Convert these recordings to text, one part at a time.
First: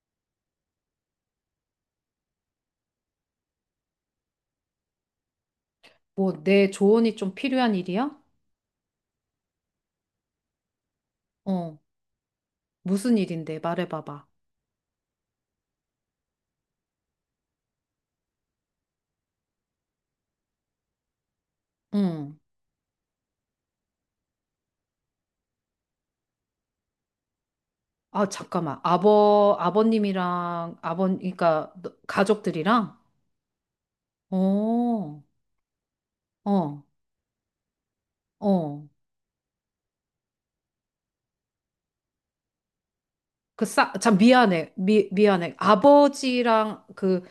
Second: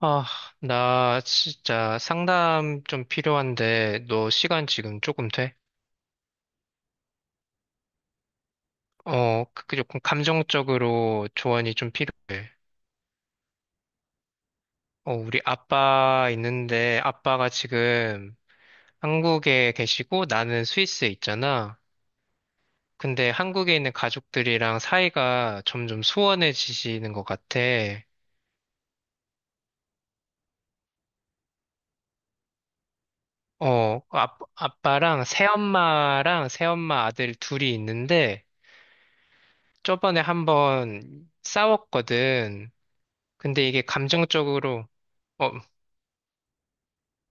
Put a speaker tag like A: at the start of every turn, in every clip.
A: 아, 나 진짜 상담 좀 필요한데, 너 시간 지금 조금 돼?
B: 뭐, 내 조언이 좀 필요한 일이야?
A: 어, 그 조금 감정적으로 조언이
B: 어,
A: 좀 필요해.
B: 무슨 일인데? 말해봐봐.
A: 어, 우리 아빠 있는데, 아빠가 지금 한국에 계시고, 나는 스위스에 있잖아.
B: 응.
A: 근데 한국에 있는 가족들이랑 사이가 점점 소원해지시는 것 같아.
B: 아, 잠깐만. 그러니까, 너- 가족들이랑?
A: 어, 아,
B: 어,
A: 아빠랑 새엄마랑
B: 어,
A: 새엄마 아들 둘이 있는데,
B: 어.
A: 저번에 한번 싸웠거든.
B: 그
A: 근데 이게
B: 싸, 참, 미안해.
A: 감정적으로, 어,
B: 미안해. 아버지랑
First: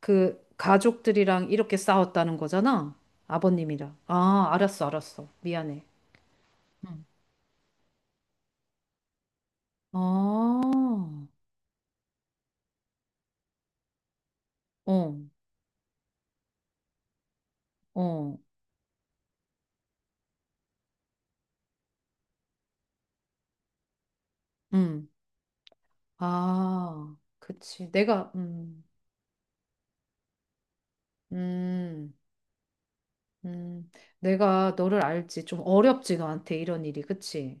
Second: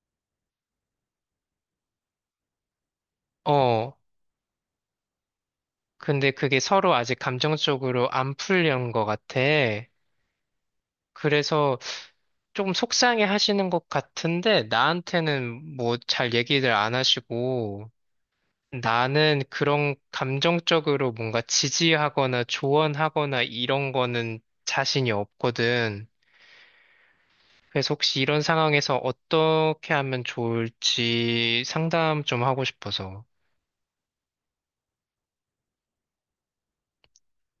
B: 그 가족들이랑 이렇게 싸웠다는 거잖아? 아버님이랑.
A: 어,
B: 아, 알았어, 알았어. 미안해.
A: 근데 그게 서로
B: 응.
A: 아직 감정적으로 안 풀린 것 같아.
B: 아, 어,
A: 그래서 조금 속상해 하시는 것 같은데, 나한테는 뭐 잘 얘기를 안 하시고,
B: 어,
A: 나는 그런 감정적으로 뭔가 지지하거나 조언하거나 이런 거는
B: 응.
A: 자신이 없거든.
B: 아, 그치.
A: 그래서 혹시
B: 내가,
A: 이런 상황에서 어떻게 하면 좋을지
B: 음,
A: 상담 좀 하고 싶어서.
B: 음, 내가 너를 알지. 좀 어렵지, 너한테 이런 일이. 그치?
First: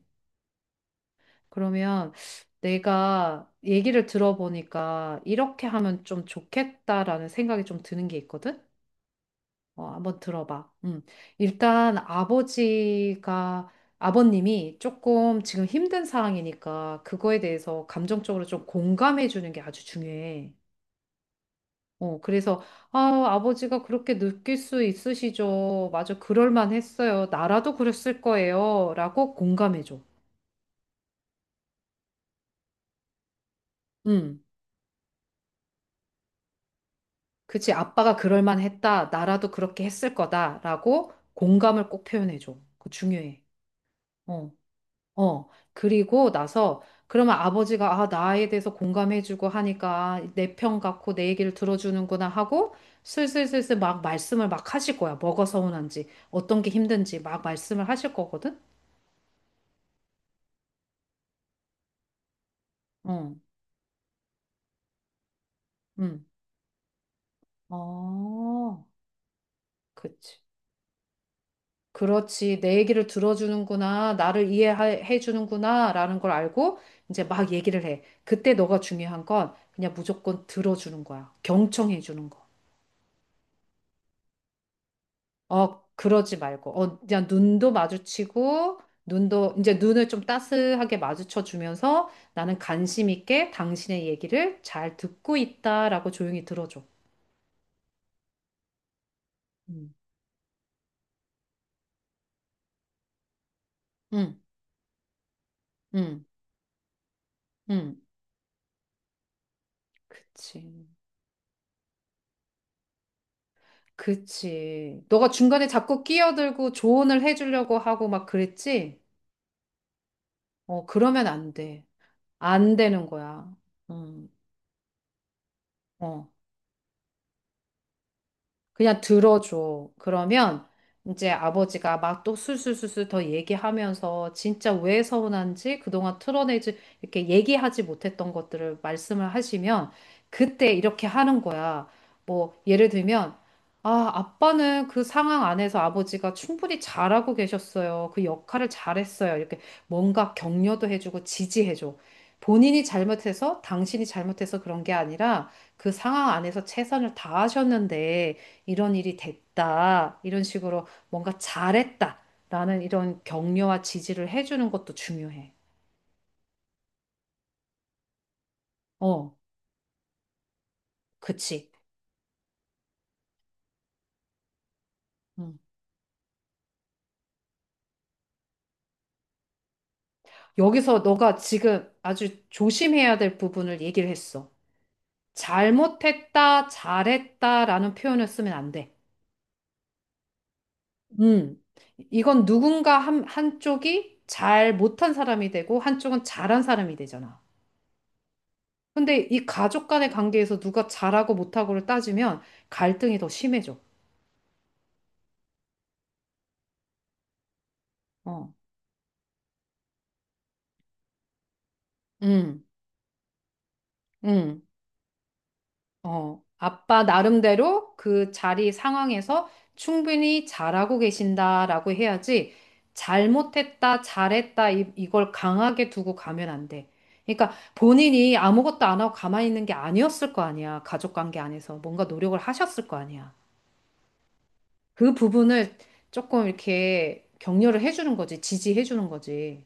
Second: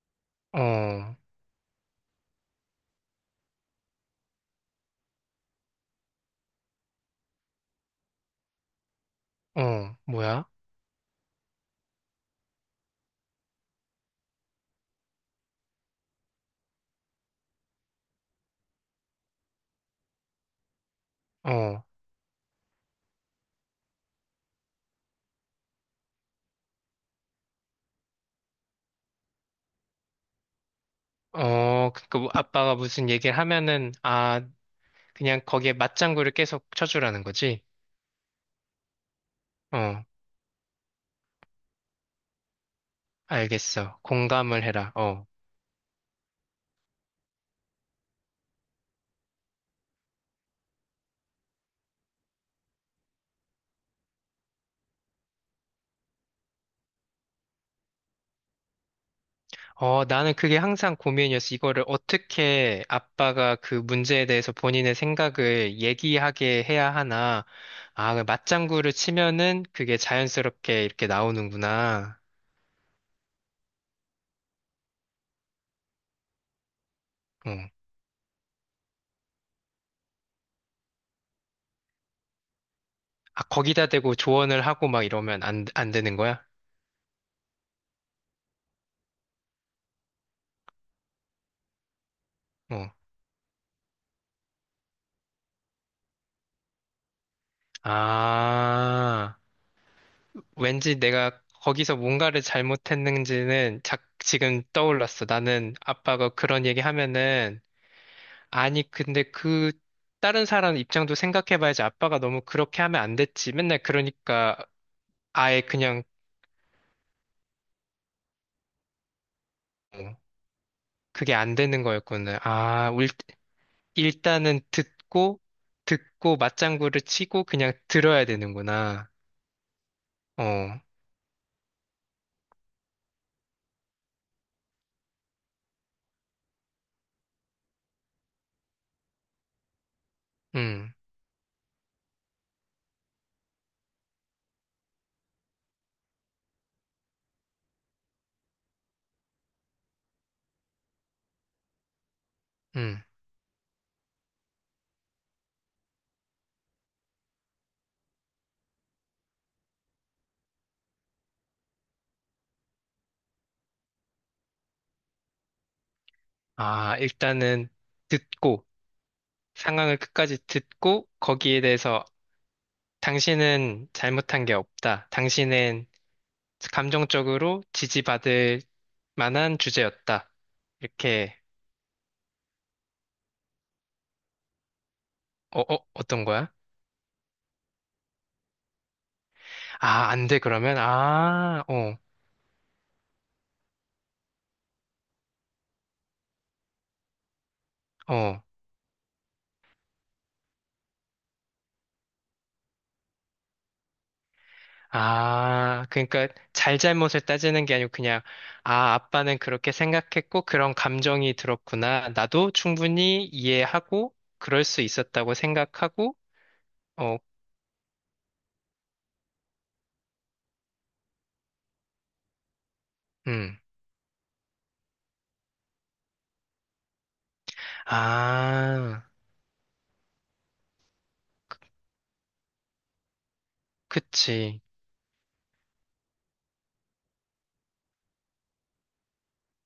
A: 어,
B: 그러면 내가 얘기를 들어보니까 이렇게 하면 좀 좋겠다라는 생각이 좀 드는 게 있거든? 어, 한번
A: 뭐야?
B: 들어봐. 일단 아버지가, 아버님이 조금 지금 힘든 상황이니까 그거에 대해서 감정적으로 좀 공감해 주는 게 아주 중요해.
A: 어.
B: 어, 그래서, 아, 아버지가 그렇게 느낄 수 있으시죠. 맞아, 그럴만 했어요. 나라도 그랬을 거예요. 라고 공감해줘.
A: 어, 그니까 뭐 아빠가 무슨 얘기를 하면은,
B: 음,
A: 아, 그냥 거기에 맞장구를 계속 쳐주라는 거지?
B: 그치, 아빠가 그럴만 했다. 나라도 그렇게
A: 어,
B: 했을 거다. 라고 공감을 꼭 표현해줘. 그거 중요해.
A: 알겠어.
B: 어,
A: 공감을 해라. 어.
B: 어. 그리고 나서, 그러면 아버지가, 아, 나에 대해서 공감해주고 하니까 내 편 같고 내 얘기를 들어주는구나 하고 슬슬슬슬 막 말씀을 막 하실 거야. 뭐가 서운한지, 어떤 게 힘든지 막 말씀을 하실 거거든?
A: 어, 나는 그게 항상 고민이었어. 이거를 어떻게
B: 어.
A: 아빠가 그 문제에 대해서 본인의 생각을
B: 음.
A: 얘기하게 해야 하나. 아, 그
B: 어,
A: 맞장구를 치면은 그게
B: 그치.
A: 자연스럽게 이렇게 나오는구나.
B: 그렇지. 내 얘기를 들어주는구나. 나를 이해해 주는구나. 라는 걸 알고 이제 막
A: 어.
B: 얘기를 해. 그때 너가 중요한 건 그냥 무조건 들어주는 거야. 경청해 주는 거.
A: 아, 거기다 대고 조언을 하고 막 이러면
B: 어,
A: 안 되는
B: 그러지
A: 거야?
B: 말고. 어, 그냥 눈도 마주치고, 눈도, 이제 눈을 좀 따스하게 마주쳐 주면서 나는
A: 어.
B: 관심 있게 당신의 얘기를 잘 듣고 있다라고 조용히 들어줘.
A: 아.
B: 음.
A: 왠지 내가 거기서 뭔가를 잘못했는지는
B: 응,
A: 지금 떠올랐어. 나는
B: 응,
A: 아빠가 그런 얘기 하면은,
B: 응.
A: 아니, 근데 그, 다른 사람
B: 그치.
A: 입장도 생각해봐야지 아빠가 너무 그렇게 하면 안 됐지. 맨날 그러니까
B: 그치. 너가
A: 아예
B: 중간에 자꾸
A: 그냥
B: 끼어들고 조언을 해주려고 하고 막 그랬지? 어, 그러면
A: 그게
B: 안
A: 안 되는
B: 돼.
A: 거였구나.
B: 안
A: 아,
B: 되는 거야. 음,
A: 일단은 듣고,
B: 어.
A: 듣고 맞장구를 치고 그냥 들어야
B: 그냥
A: 되는구나.
B: 들어줘. 그러면
A: 어,
B: 이제 아버지가 막 또 술술술술 더 얘기하면서 진짜 왜 서운한지 그동안 틀어내지 이렇게 얘기하지 못했던 것들을 말씀을 하시면 그때
A: 음,
B: 이렇게 하는 거야. 뭐 예를 들면 아, 아빠는 그 상황 안에서 아버지가 충분히 잘하고 계셨어요. 그 역할을 잘했어요. 이렇게 뭔가 격려도 해주고 지지해줘. 본인이
A: 음.
B: 잘못해서 당신이 잘못해서 그런 게 아니라 그 상황 안에서 최선을 다하셨는데 이런 일이 됐다. 이런 식으로 뭔가 잘했다. 라는 이런 격려와 지지를 해주는 것도 중요해.
A: 아, 일단은 듣고.
B: 어,
A: 상황을 끝까지 듣고 거기에
B: 그치.
A: 대해서 당신은 잘못한 게 없다.
B: 음.
A: 당신은 감정적으로 지지받을 만한 주제였다.
B: 여기서 너가
A: 이렇게,
B: 지금 아주 조심해야 될 부분을 얘기를 했어.
A: 어떤 거야?
B: 잘못했다, 잘했다라는 표현을 쓰면 안 돼.
A: 아, 안 돼, 그러면?
B: 음.
A: 아, 어,
B: 이건 누군가 한쪽이 잘 못한 사람이 되고 한쪽은 잘한 사람이 되잖아.
A: 어.
B: 근데 이 가족 간의 관계에서 누가 잘하고 못하고를 따지면 갈등이 더 심해져.
A: 아, 그러니까 잘잘못을 따지는 게 아니고 그냥,
B: 어.
A: 아, 아빠는 그렇게 생각했고 그런 감정이 들었구나. 나도
B: 음.
A: 충분히 이해하고
B: 응,
A: 그럴 수 있었다고 생각하고,
B: 어, 아빠
A: 어,
B: 나름대로 그 자리 상황에서 충분히 잘하고 계신다라고 해야지
A: 음.
B: 잘못했다, 잘했다 이걸 강하게 두고 가면 안 돼. 그러니까 본인이 아무것도 안
A: 아,
B: 하고 가만히 있는 게 아니었을 거 아니야. 가족 관계 안에서 뭔가 노력을 하셨을 거 아니야.
A: 그치.
B: 그 부분을 조금 이렇게 격려를 해주는 거지, 지지해주는 거지.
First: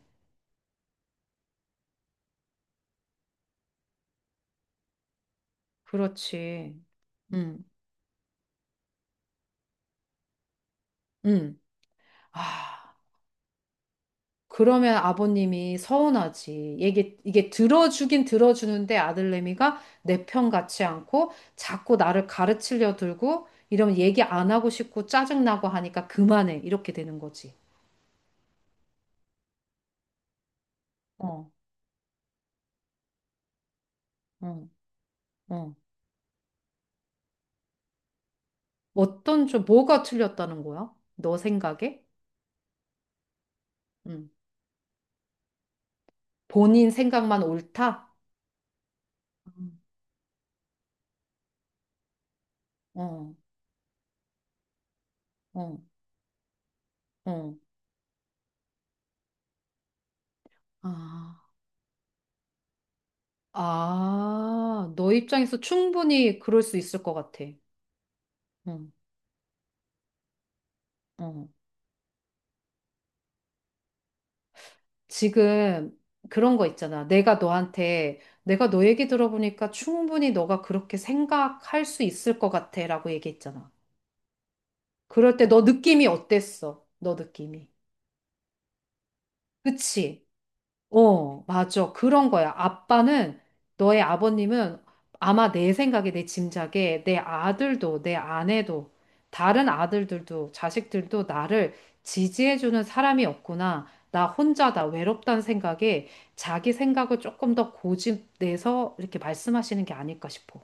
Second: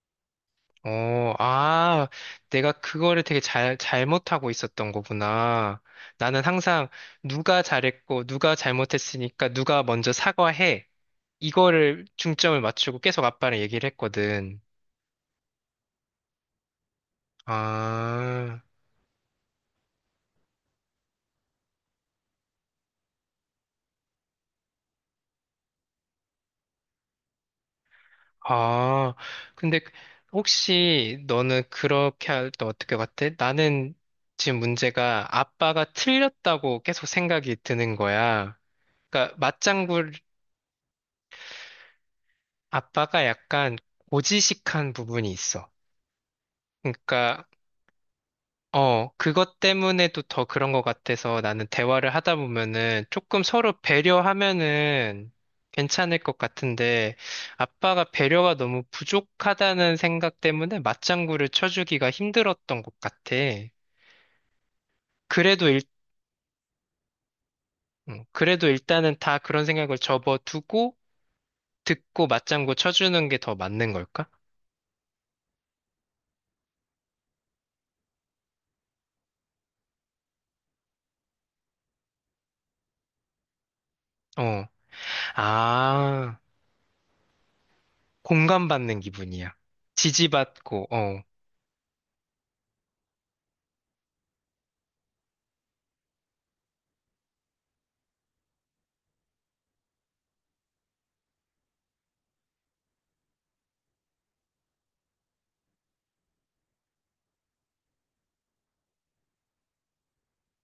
A: 어, 아, 내가 그거를 되게 잘못하고 있었던 거구나. 나는
B: 그렇지.
A: 항상 누가
B: 응,
A: 잘했고, 누가 잘못했으니까 누가 먼저 사과해.
B: 응.
A: 이거를 중점을
B: 아.
A: 맞추고 계속 아빠랑 얘기를 했거든.
B: 그러면 아버님이 서운하지. 이게 들어주긴
A: 아,
B: 들어주는데 아들내미가 내 편 같지 않고 자꾸 나를 가르치려 들고 이러면 얘기 안 하고 싶고 짜증나고 하니까 그만해. 이렇게 되는 거지.
A: 아. 근데 혹시
B: 어,
A: 너는 그렇게 할 때 어떻게 같아? 나는 지금
B: 어,
A: 문제가
B: 어.
A: 아빠가 틀렸다고 계속 생각이 드는 거야. 그러니까
B: 어떤 좀 뭐가
A: 맞장구
B: 틀렸다는 거야? 너 생각에?
A: 아빠가 약간
B: 응.
A: 고지식한 부분이 있어.
B: 본인 생각만
A: 그러니까
B: 옳다?
A: 어 그것
B: 음.
A: 때문에도 더 그런 것 같아서 나는 대화를 하다 보면은
B: 어,
A: 조금 서로 배려하면은
B: 어,
A: 괜찮을 것 같은데
B: 어.
A: 아빠가 배려가 너무 부족하다는 생각 때문에
B: 아,
A: 맞장구를 쳐주기가 힘들었던 것 같아.
B: 아, 너 입장에서
A: 그래도 일
B: 충분히 그럴 수 있을 것 같아.
A: 그래도
B: 응,
A: 일단은 다 그런 생각을 접어두고
B: 어.
A: 듣고 맞장구 쳐주는 게 더 맞는 걸까?
B: 지금 그런 거 있잖아. 내가 너한테, 내가 너 얘기 들어보니까 충분히 너가 그렇게 생각할 수 있을 것 같아 라고 얘기했잖아.
A: 어.
B: 그럴 때 너 느낌이
A: 아,
B: 어땠어? 너 느낌이.
A: 공감받는 기분이야.
B: 그치?
A: 지지받고, 어.
B: 어, 맞아. 그런 거야. 아빠는, 너의 아버님은 아마 내 생각에, 내 짐작에, 내 아들도, 내 아내도, 다른 아들들도, 자식들도 나를 지지해주는 사람이 없구나. 나 혼자다, 외롭다는 생각에 자기 생각을 조금 더 고집내서 이렇게 말씀하시는 게 아닐까 싶어.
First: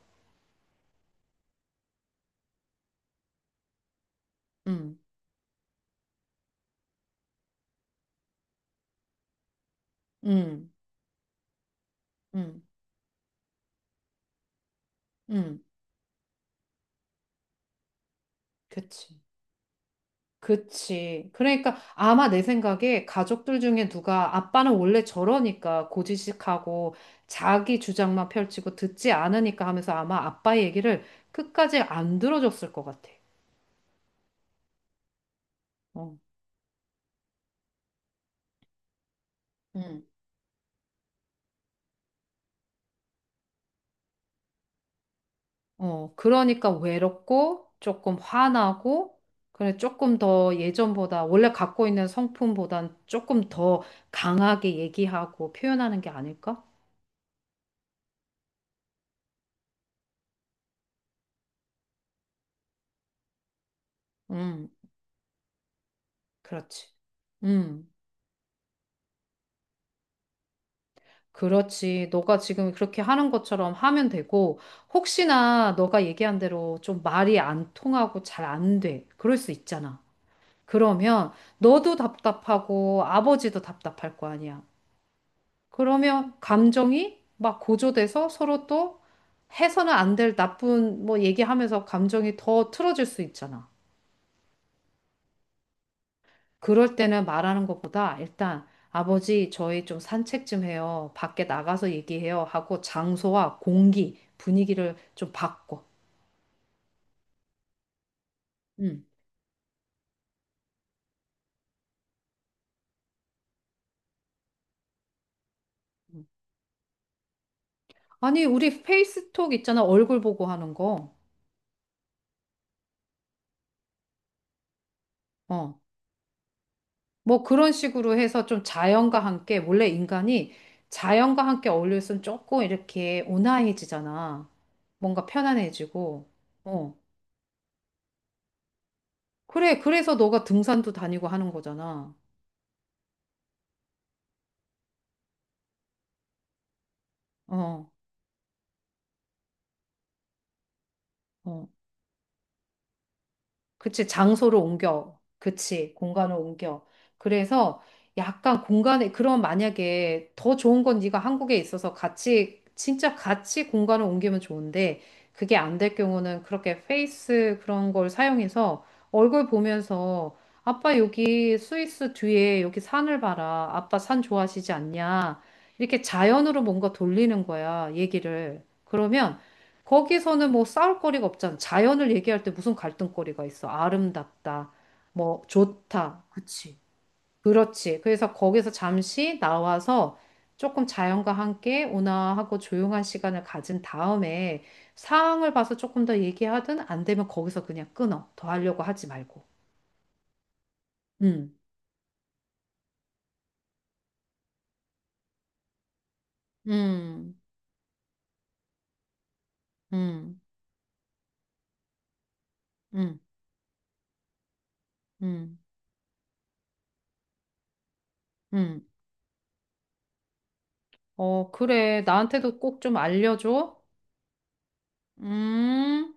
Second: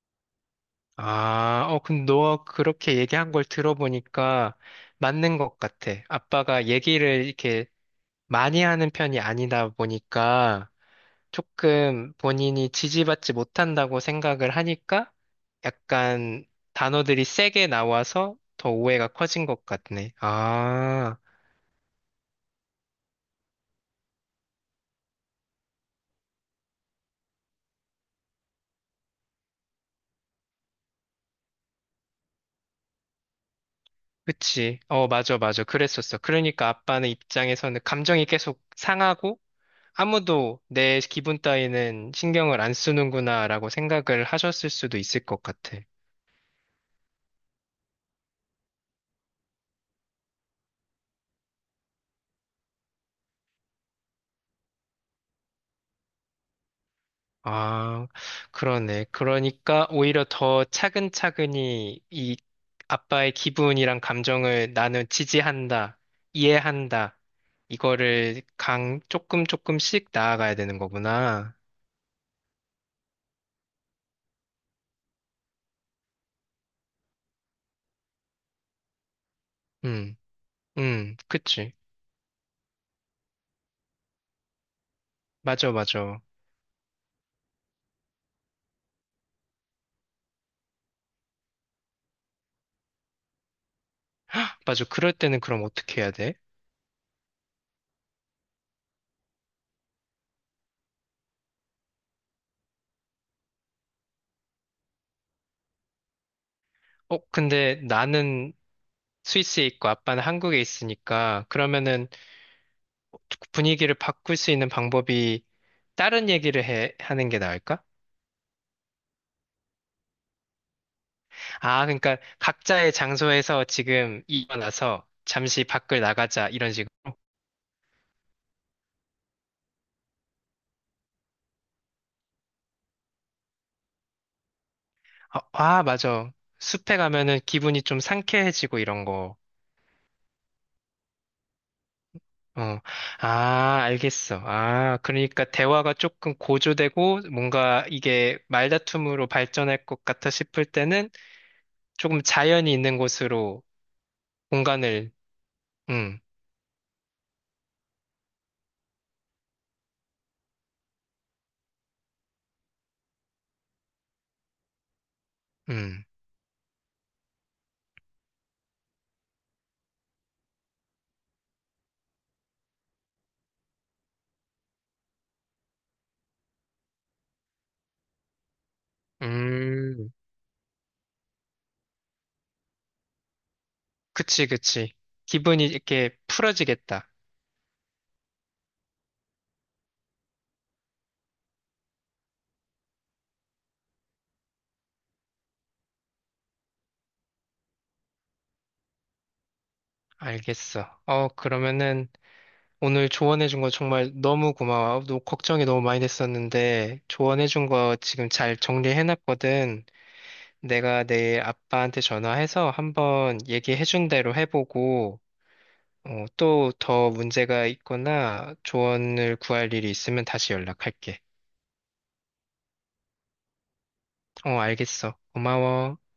A: 아, 어, 근데 너 그렇게 얘기한 걸 들어보니까
B: 음,
A: 맞는 것 같아. 아빠가 얘기를 이렇게 많이 하는 편이 아니다 보니까
B: 음,
A: 조금
B: 음,
A: 본인이 지지받지 못한다고 생각을 하니까
B: 음,
A: 약간 단어들이 세게 나와서 더 오해가
B: 그치.
A: 커진 것 같네. 아,
B: 그치. 그러니까 아마 내 생각에 가족들 중에 누가 아빠는 원래 저러니까 고지식하고 자기 주장만 펼치고 듣지 않으니까 하면서 아마 아빠 얘기를 끝까지 안 들어줬을 것 같아.
A: 그치. 어, 맞아, 맞아.
B: 어.
A: 그랬었어. 그러니까 아빠는 입장에서는 감정이 계속 상하고
B: 응.
A: 아무도 내 기분 따위는 신경을 안 쓰는구나라고 생각을 하셨을 수도 있을 것 같아.
B: 어, 그러니까 외롭고 조금 화나고 그래 조금 더 예전보다 원래 갖고 있는 성품보단 조금 더 강하게 얘기하고 표현하는 게 아닐까?
A: 아, 그러네. 그러니까 오히려 더 차근차근히 이 아빠의 기분이랑
B: 음,
A: 감정을 나는 지지한다,
B: 그렇지.
A: 이해한다.
B: 음.
A: 이거를 조금 조금씩 나아가야 되는 거구나.
B: 그렇지. 너가 지금 그렇게 하는 것처럼 하면 되고, 혹시나 너가 얘기한 대로 좀 말이 안 통하고 잘 안 돼. 그럴 수 있잖아.
A: 음,
B: 그러면
A: 그치.
B: 너도 답답하고 아버지도 답답할 거 아니야.
A: 맞아, 맞아.
B: 그러면 감정이 막 고조돼서 서로 또 해서는 안 될 나쁜 뭐 얘기하면서 감정이 더 틀어질 수 있잖아.
A: 헉, 맞아. 그럴 때는 그럼 어떻게 해야 돼?
B: 그럴 때는 말하는 것보다 일단 아버지 저희 좀 산책 좀 해요. 밖에 나가서 얘기해요. 하고 장소와 공기, 분위기를 좀 바꿔.
A: 어, 근데 나는
B: 음.
A: 스위스에 있고 아빠는 한국에 있으니까 그러면은 분위기를 바꿀 수 있는 방법이
B: 음.
A: 다른 얘기를 하는 게 나을까?
B: 아니, 우리 페이스톡 있잖아. 얼굴 보고 하는 거.
A: 아, 그러니까 각자의 장소에서 지금 일어나서 잠시
B: 어.
A: 밖을 나가자 이런 식으로.
B: 뭐 그런 식으로 해서 좀 자연과 함께, 원래 인간이 자연과 함께 어울려있으면 조금 이렇게 온화해지잖아. 뭔가
A: 아, 아,
B: 편안해지고.
A: 맞아.
B: 어.
A: 숲에 가면은 기분이 좀 상쾌해지고 이런 거.
B: 그래, 그래서 너가 등산도 다니고 하는 거잖아.
A: 어, 아, 알겠어. 아, 그러니까 대화가 조금 고조되고 뭔가
B: 어.
A: 이게 말다툼으로 발전할 것 같아 싶을 때는
B: 어.
A: 조금 자연이 있는 곳으로
B: 그치, 장소를
A: 공간을,
B: 옮겨. 그치,
A: 음,
B: 공간을 옮겨. 그래서 약간 공간에, 그럼 만약에 더 좋은 건 네가 한국에 있어서 같이, 진짜 같이 공간을 옮기면 좋은데, 그게 안 될
A: 음,
B: 경우는 그렇게 페이스 그런 걸 사용해서 얼굴 보면서, 아빠 여기 스위스 뒤에 여기 산을 봐라. 아빠 산 좋아하시지 않냐. 이렇게 자연으로 뭔가 돌리는 거야, 얘기를. 그러면
A: 음.
B: 거기서는 뭐 싸울 거리가 없잖아. 자연을 얘기할 때 무슨 갈등거리가 있어?
A: 그치,
B: 아름답다,
A: 그치.
B: 뭐
A: 기분이 이렇게
B: 좋다, 그치.
A: 풀어지겠다.
B: 그렇지. 그래서 거기서 잠시 나와서 조금 자연과 함께 온화하고 조용한 시간을 가진 다음에 상황을 봐서 조금 더 얘기하든 안 되면 거기서 그냥 끊어. 더 하려고 하지 말고.
A: 알겠어. 어,
B: 음,
A: 그러면은 오늘 조언해준 거 정말 너무 고마워. 너 걱정이 너무 많이 됐었는데
B: 음,
A: 조언해준 거 지금 잘 정리해놨거든.
B: 음,
A: 내가 내일 아빠한테 전화해서
B: 음,
A: 한번 얘기해준 대로 해보고
B: 음,
A: 어, 또더 문제가 있거나
B: 음.
A: 조언을 구할 일이 있으면 다시 연락할게.
B: 어, 그래. 나한테도 꼭 좀 알려줘.
A: 어, 알겠어. 고마워.
B: 음.